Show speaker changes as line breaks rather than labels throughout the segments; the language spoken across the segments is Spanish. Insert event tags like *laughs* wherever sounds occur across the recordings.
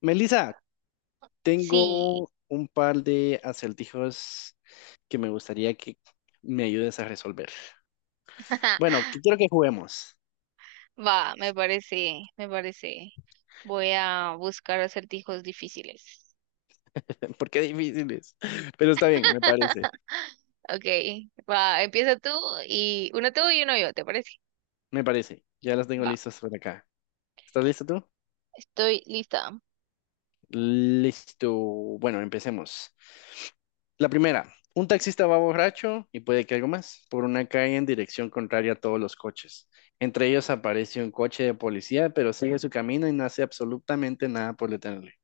Melissa,
Sí,
tengo un par de acertijos que me gustaría que me ayudes a resolver. Bueno, que
*laughs*
quiero que juguemos,
va, me parece, me parece. Voy a buscar acertijos difíciles.
*laughs* porque difíciles. Pero está bien, me parece,
*laughs* Ok, va, empieza tú y uno yo, ¿te parece?
me parece. Ya las tengo
Va,
listas por acá. ¿Estás listo tú?
estoy lista.
Listo. Bueno, empecemos. La primera, un taxista va borracho y puede que algo más por una calle en dirección contraria a todos los coches. Entre ellos aparece un coche de policía, pero sigue su camino y no hace absolutamente nada por detenerle.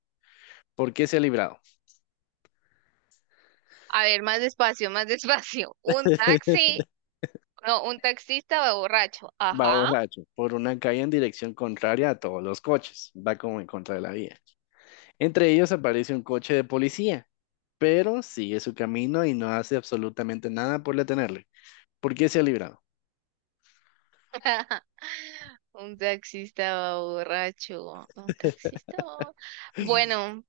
¿Por qué se ha librado?
A ver, más despacio, más *laughs* despacio. Un taxi,
*laughs*
no, un taxista va borracho.
Va
Ajá.
borracho por una calle en dirección contraria a todos los coches. Va como en contra de la vía. Entre ellos aparece un coche de policía, pero sigue su camino y no hace absolutamente nada por detenerle. ¿Por qué se ha librado?
*laughs* Un taxista va borracho. Un taxista va. Bueno,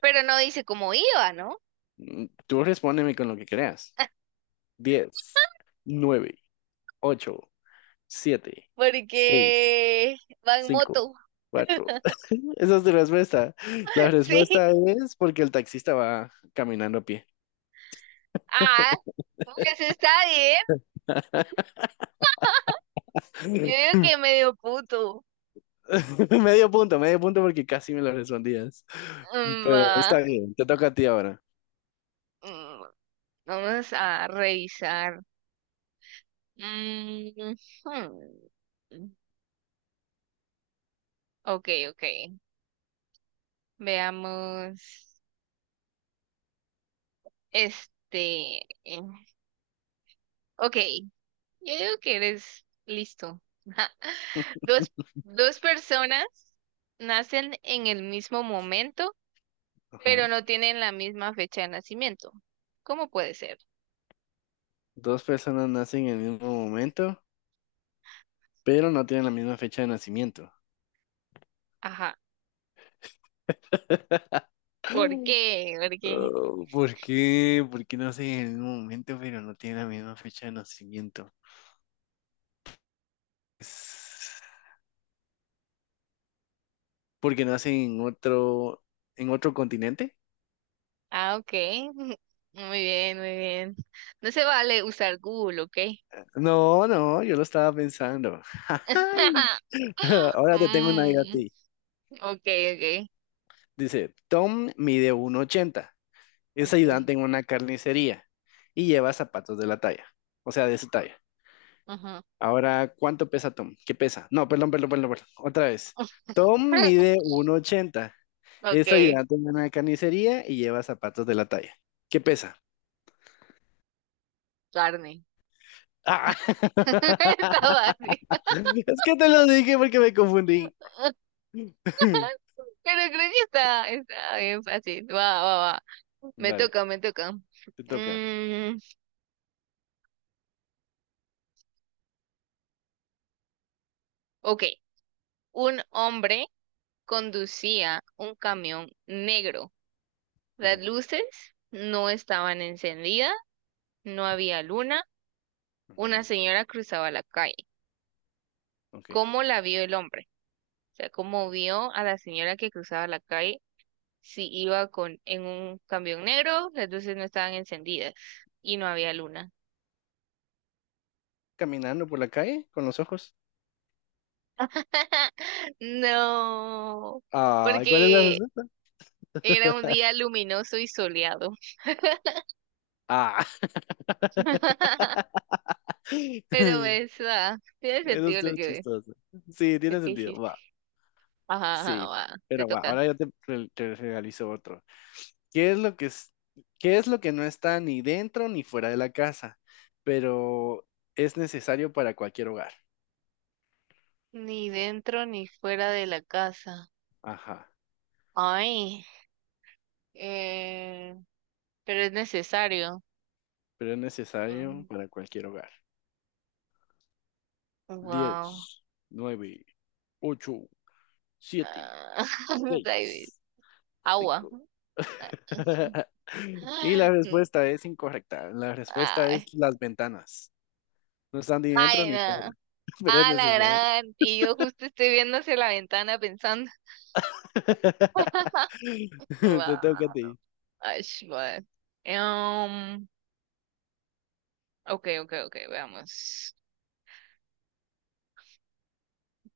pero no dice cómo iba, ¿no?
Tú respóndeme con lo que creas. 10, 9, 8, 7, 6,
Porque va en
5,
moto.
4. *laughs* Esa es tu respuesta. La
*laughs* Sí.
respuesta es porque el taxista va caminando a pie.
Ah, pues está bien. Yo digo
*laughs*
que medio puto.
*laughs* Medio punto porque casi me lo respondías. Pero
Va.
está bien, te toca a ti ahora.
Mm, Vamos a revisar. Mm, hmm. Ok, ok. Veamos. Este. eh, Ok. Yo digo que eres listo. Dos, dos personas nacen en el mismo momento, pero
Ajá.
no tienen la misma fecha de nacimiento. ¿Cómo puede ser?
Dos personas nacen en el mismo momento, pero no tienen la misma fecha de nacimiento.
Ajá. ¿Por qué? ¿Por qué?
Oh, ¿por qué? ¿Por qué nacen en el mismo momento, pero no tienen la misma fecha de nacimiento? Es- ¿Porque nacen en otro continente?
Ah, ok. *laughs* Muy bien, muy bien. No se vale usar Google, ¿ok?
No, no, yo lo estaba pensando. *laughs*
*laughs*
Ahora te tengo una idea a
Mm,
ti.
ok, ok.
Dice, Tom mide 1,80. Es
Ok.
ayudante en una carnicería y lleva zapatos de la talla, o sea, de su talla.
Ajá.
Ahora, ¿cuánto pesa Tom? ¿Qué pesa? No, perdón, perdón, perdón, perdón. Otra vez. Tom mide
*laughs*
1,80.
Ok,
Es ayudante en una carnicería y lleva zapatos de la talla. ¿Qué pesa?
carne.
Ah,
*laughs* Está
*laughs*
fácil.
es que te lo dije porque me confundí.
*laughs*
*laughs*
Pero creo que está bien fácil. Va, va, va. Me
Dale,
toca, me toca.
te toca.
Mm, ok. Un hombre conducía un camión negro. Las
Ujú,
luces no estaban encendidas, no había luna. Una
ujú,
señora cruzaba la calle.
ok.
¿Cómo la vio el hombre? O sea, ¿cómo vio a la señora que cruzaba la calle si iba con en un camión negro, las luces no estaban encendidas y no había luna?
Caminando por la calle con los ojos.
*laughs* No,
Ah, ¿cuál es la
porque
respuesta?
era un
*laughs*
día luminoso y soleado.
Ah,
*laughs* Pero
*laughs*
esa tiene
eso
sentido lo
estuvo
que
chistoso. Sí,
lo
tiene
que
sentido.
dijiste.
Va,
Ajá, ajá,
sí.
va, te
Pero va,
toca.
ahora te realizo otro. ¿Qué es lo que es, qué es lo que no está ni dentro ni fuera de la casa? Pero es necesario para cualquier hogar.
Ni dentro ni fuera de la casa.
Ajá.
Ay, eh, pero es necesario.
Pero es necesario para cualquier hogar.
Wow.
Diez, nueve, ocho, siete,
*laughs*
seis,
Agua.
cinco.
Ah,
*laughs* Y la
Mm,
respuesta es incorrecta. La respuesta es
ay,
las ventanas. No están ni dentro
ay,
ni fuera,
no.
*laughs* pero es
Ah, la
necesario.
gran. Y yo justo estoy viendo hacia la ventana pensando.
*laughs*
*laughs*
Te toca a
Wow.
ti.
Ash, bueno. Em, ok, ok, ok, veamos.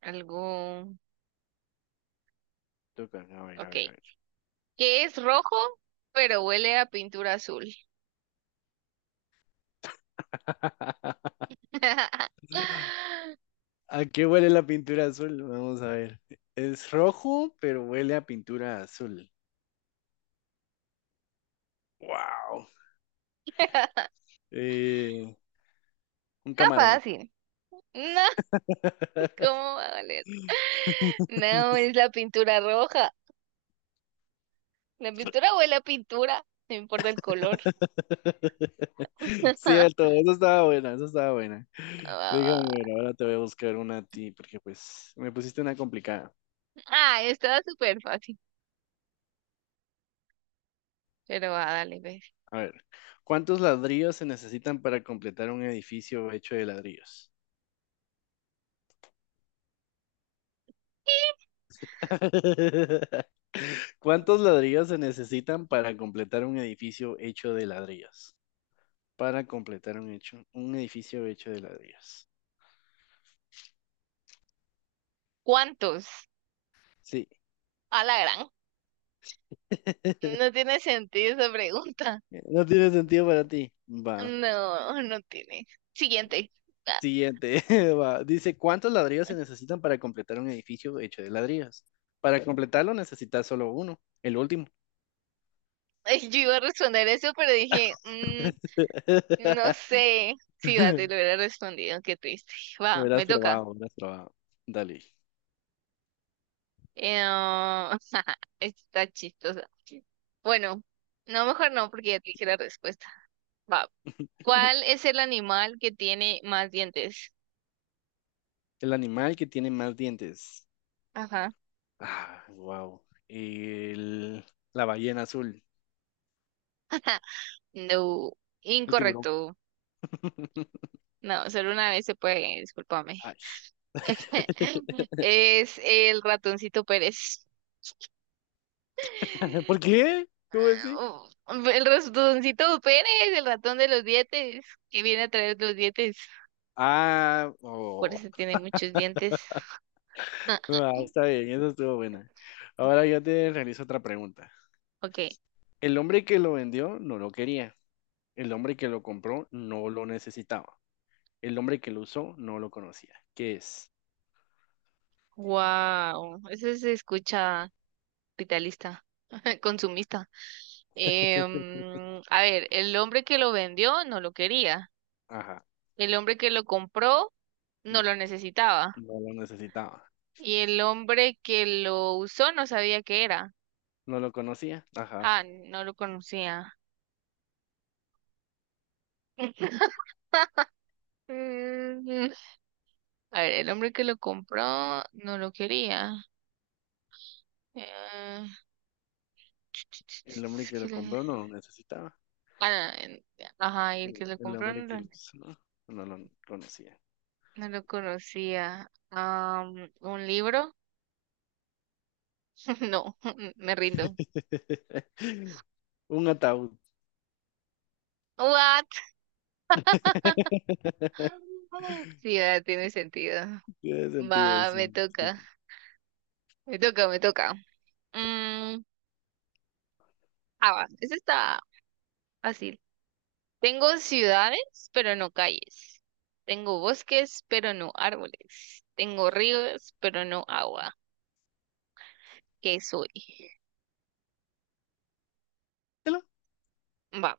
Algo.
Toca. A ver, a
Ok,
ver, a ver.
que es rojo, pero huele a pintura azul.
*laughs*
*laughs*
¿A qué huele la pintura azul? Vamos a ver. Es rojo, pero huele a pintura azul. Wow.
Está
Eh, un camarón.
fácil. No,
*laughs*
¿cómo va a valer? No, es la pintura roja. La pintura huele a pintura, no importa el color.
*laughs* Cierto,
*laughs*
eso estaba buena, eso estaba buena.
Va, va,
Déjame ver,
va.
ahora te voy a buscar una a ti, porque pues me pusiste una complicada.
Ah, estaba súper fácil. Pero va, dale, ve.
A ver, ¿cuántos ladrillos se necesitan para completar un edificio hecho de ladrillos? *laughs* ¿Cuántos ladrillos se necesitan para completar un edificio hecho de ladrillos? Para completar un hecho, un edificio hecho de ladrillos.
¿Cuántos?
Sí.
A la gran. No
*laughs*
tiene sentido esa pregunta.
No tiene sentido para ti. Va.
No, no tiene. Siguiente. Ah,
Siguiente. *laughs* Va. Dice, ¿cuántos ladrillos se necesitan para completar un edificio hecho de ladrillos? Para completarlo necesitas solo uno, el último.
*laughs* yo iba a responder eso, pero dije, no
*laughs*
sé. Sí, va, te lo hubiera respondido. Qué triste. Va,
Hubieras
me toca.
probado, hubieras probado. Dale.
Ah, *laughs* está chistosa. Bueno, no, mejor no, porque ya te dije la respuesta. Va. ¿Cuál es el animal que tiene más dientes?
El animal que tiene más dientes.
Ajá.
Ah, wow. El... la ballena azul.
No,
El tiburón.
incorrecto.
*laughs*
No, solo una vez se puede, discúlpame.
Ay.
*laughs*
*laughs*
Es el ratoncito Pérez.
¿Por qué? ¿Cómo
Ah,
así?
oh, el ratoncito Pérez, el ratón de los dientes, que viene a traer los dientes.
Ah,
Por
oh.
eso tiene muchos dientes.
Ah, está
*laughs*
bien, eso estuvo buena. Ahora yo te realizo otra pregunta.
Ok.
El hombre que lo vendió no lo quería. El hombre que lo compró no lo necesitaba. El hombre que lo usó no lo conocía. ¿Qué es?
Wow. Eso se escucha capitalista, *laughs* consumista. A ver, el hombre que lo vendió no lo quería.
Ajá.
El hombre que lo compró no
n-
lo necesitaba.
No lo necesitaba.
Y el hombre que lo usó no sabía qué era.
No lo conocía. Ajá.
Ah, no lo conocía. *laughs* Mm, a ver, el hombre que lo compró no lo quería. Eh,
El hombre que lo compró no
*tsk*
lo necesitaba.
Bueno, ajá, y el
El,
que lo
el
compró no
hombre que lo
lo,
usó no lo conocía.
no lo conocía. ¿Un libro? *laughs* No, *laughs* me rindo.
*laughs* Un ataúd.
What? *gasps*
*laughs*
*laughs* Sí, ah, tiene sentido.
Tiene sentido,
Va, me
sí.
toca, me toca, me toca. Mm, ah, va, eso está fácil. Tengo ciudades, pero no calles. Tengo bosques, pero no árboles. Tengo ríos, pero no agua. ¿Qué soy? Va,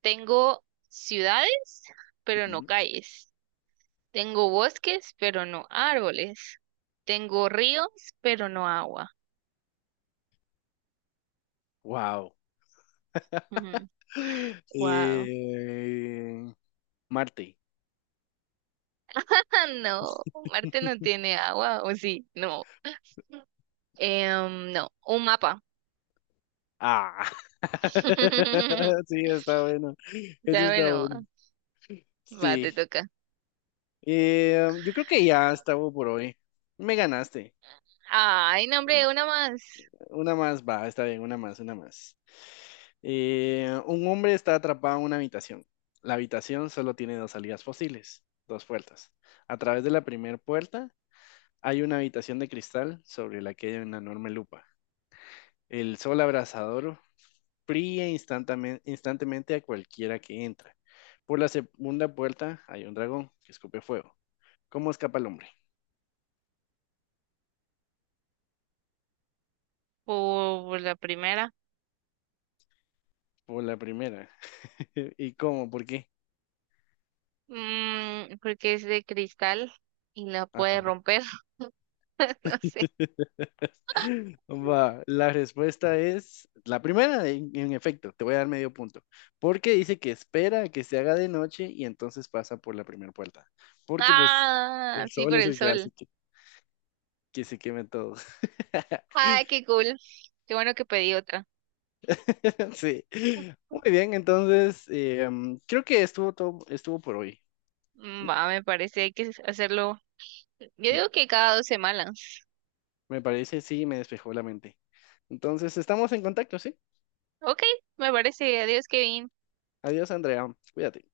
tengo ciudades, pero no calles. Tengo bosques, pero no árboles. Tengo ríos, pero no agua.
Wow. *laughs*
Wow.
Eh, Marte.
*laughs* No, Marte no tiene agua, ¿o sí? No. No, un mapa.
Ah, *laughs*
*laughs*
sí, está bueno. Eso
¿Sabe?
está
No.
bueno.
Va,
Sí.
te toca.
Yo creo que ya estaba por hoy. Me ganaste.
Ay, nombre, una más.
Una más, va, está bien, una más, una más. Un hombre está atrapado en una habitación. La habitación solo tiene dos salidas posibles, dos puertas. A través de la primera puerta hay una habitación de cristal sobre la que hay una enorme lupa. El sol abrasador fría instantáneamente a cualquiera que entra. Por la segunda puerta hay un dragón que escupe fuego. ¿Cómo escapa el hombre?
Por la primera.
Por la primera. *laughs* ¿Y cómo? ¿Por qué?
Porque es de cristal y la puede
Ajá.
romper. *laughs* No sé.
*laughs* Va, la respuesta es la primera, en efecto, te voy a dar medio punto, porque dice que espera a que se haga de noche y entonces pasa por la primera puerta, porque pues
Ah,
el
sí,
sol
por
es
el
el que hace
sol.
que se quemen todos. *laughs*
Ay, qué cool. Qué bueno que pedí otra.
*laughs* Sí. Muy bien, entonces creo que estuvo todo, estuvo por hoy. Mm,
Va, me parece, hay que hacerlo. Yo
mm,
digo que cada 2 semanas.
Me parece, sí, me despejó la mente. Entonces, estamos en contacto, ¿sí?
Ok, me parece. Adiós, Kevin.
Adiós, Andrea. Cuídate.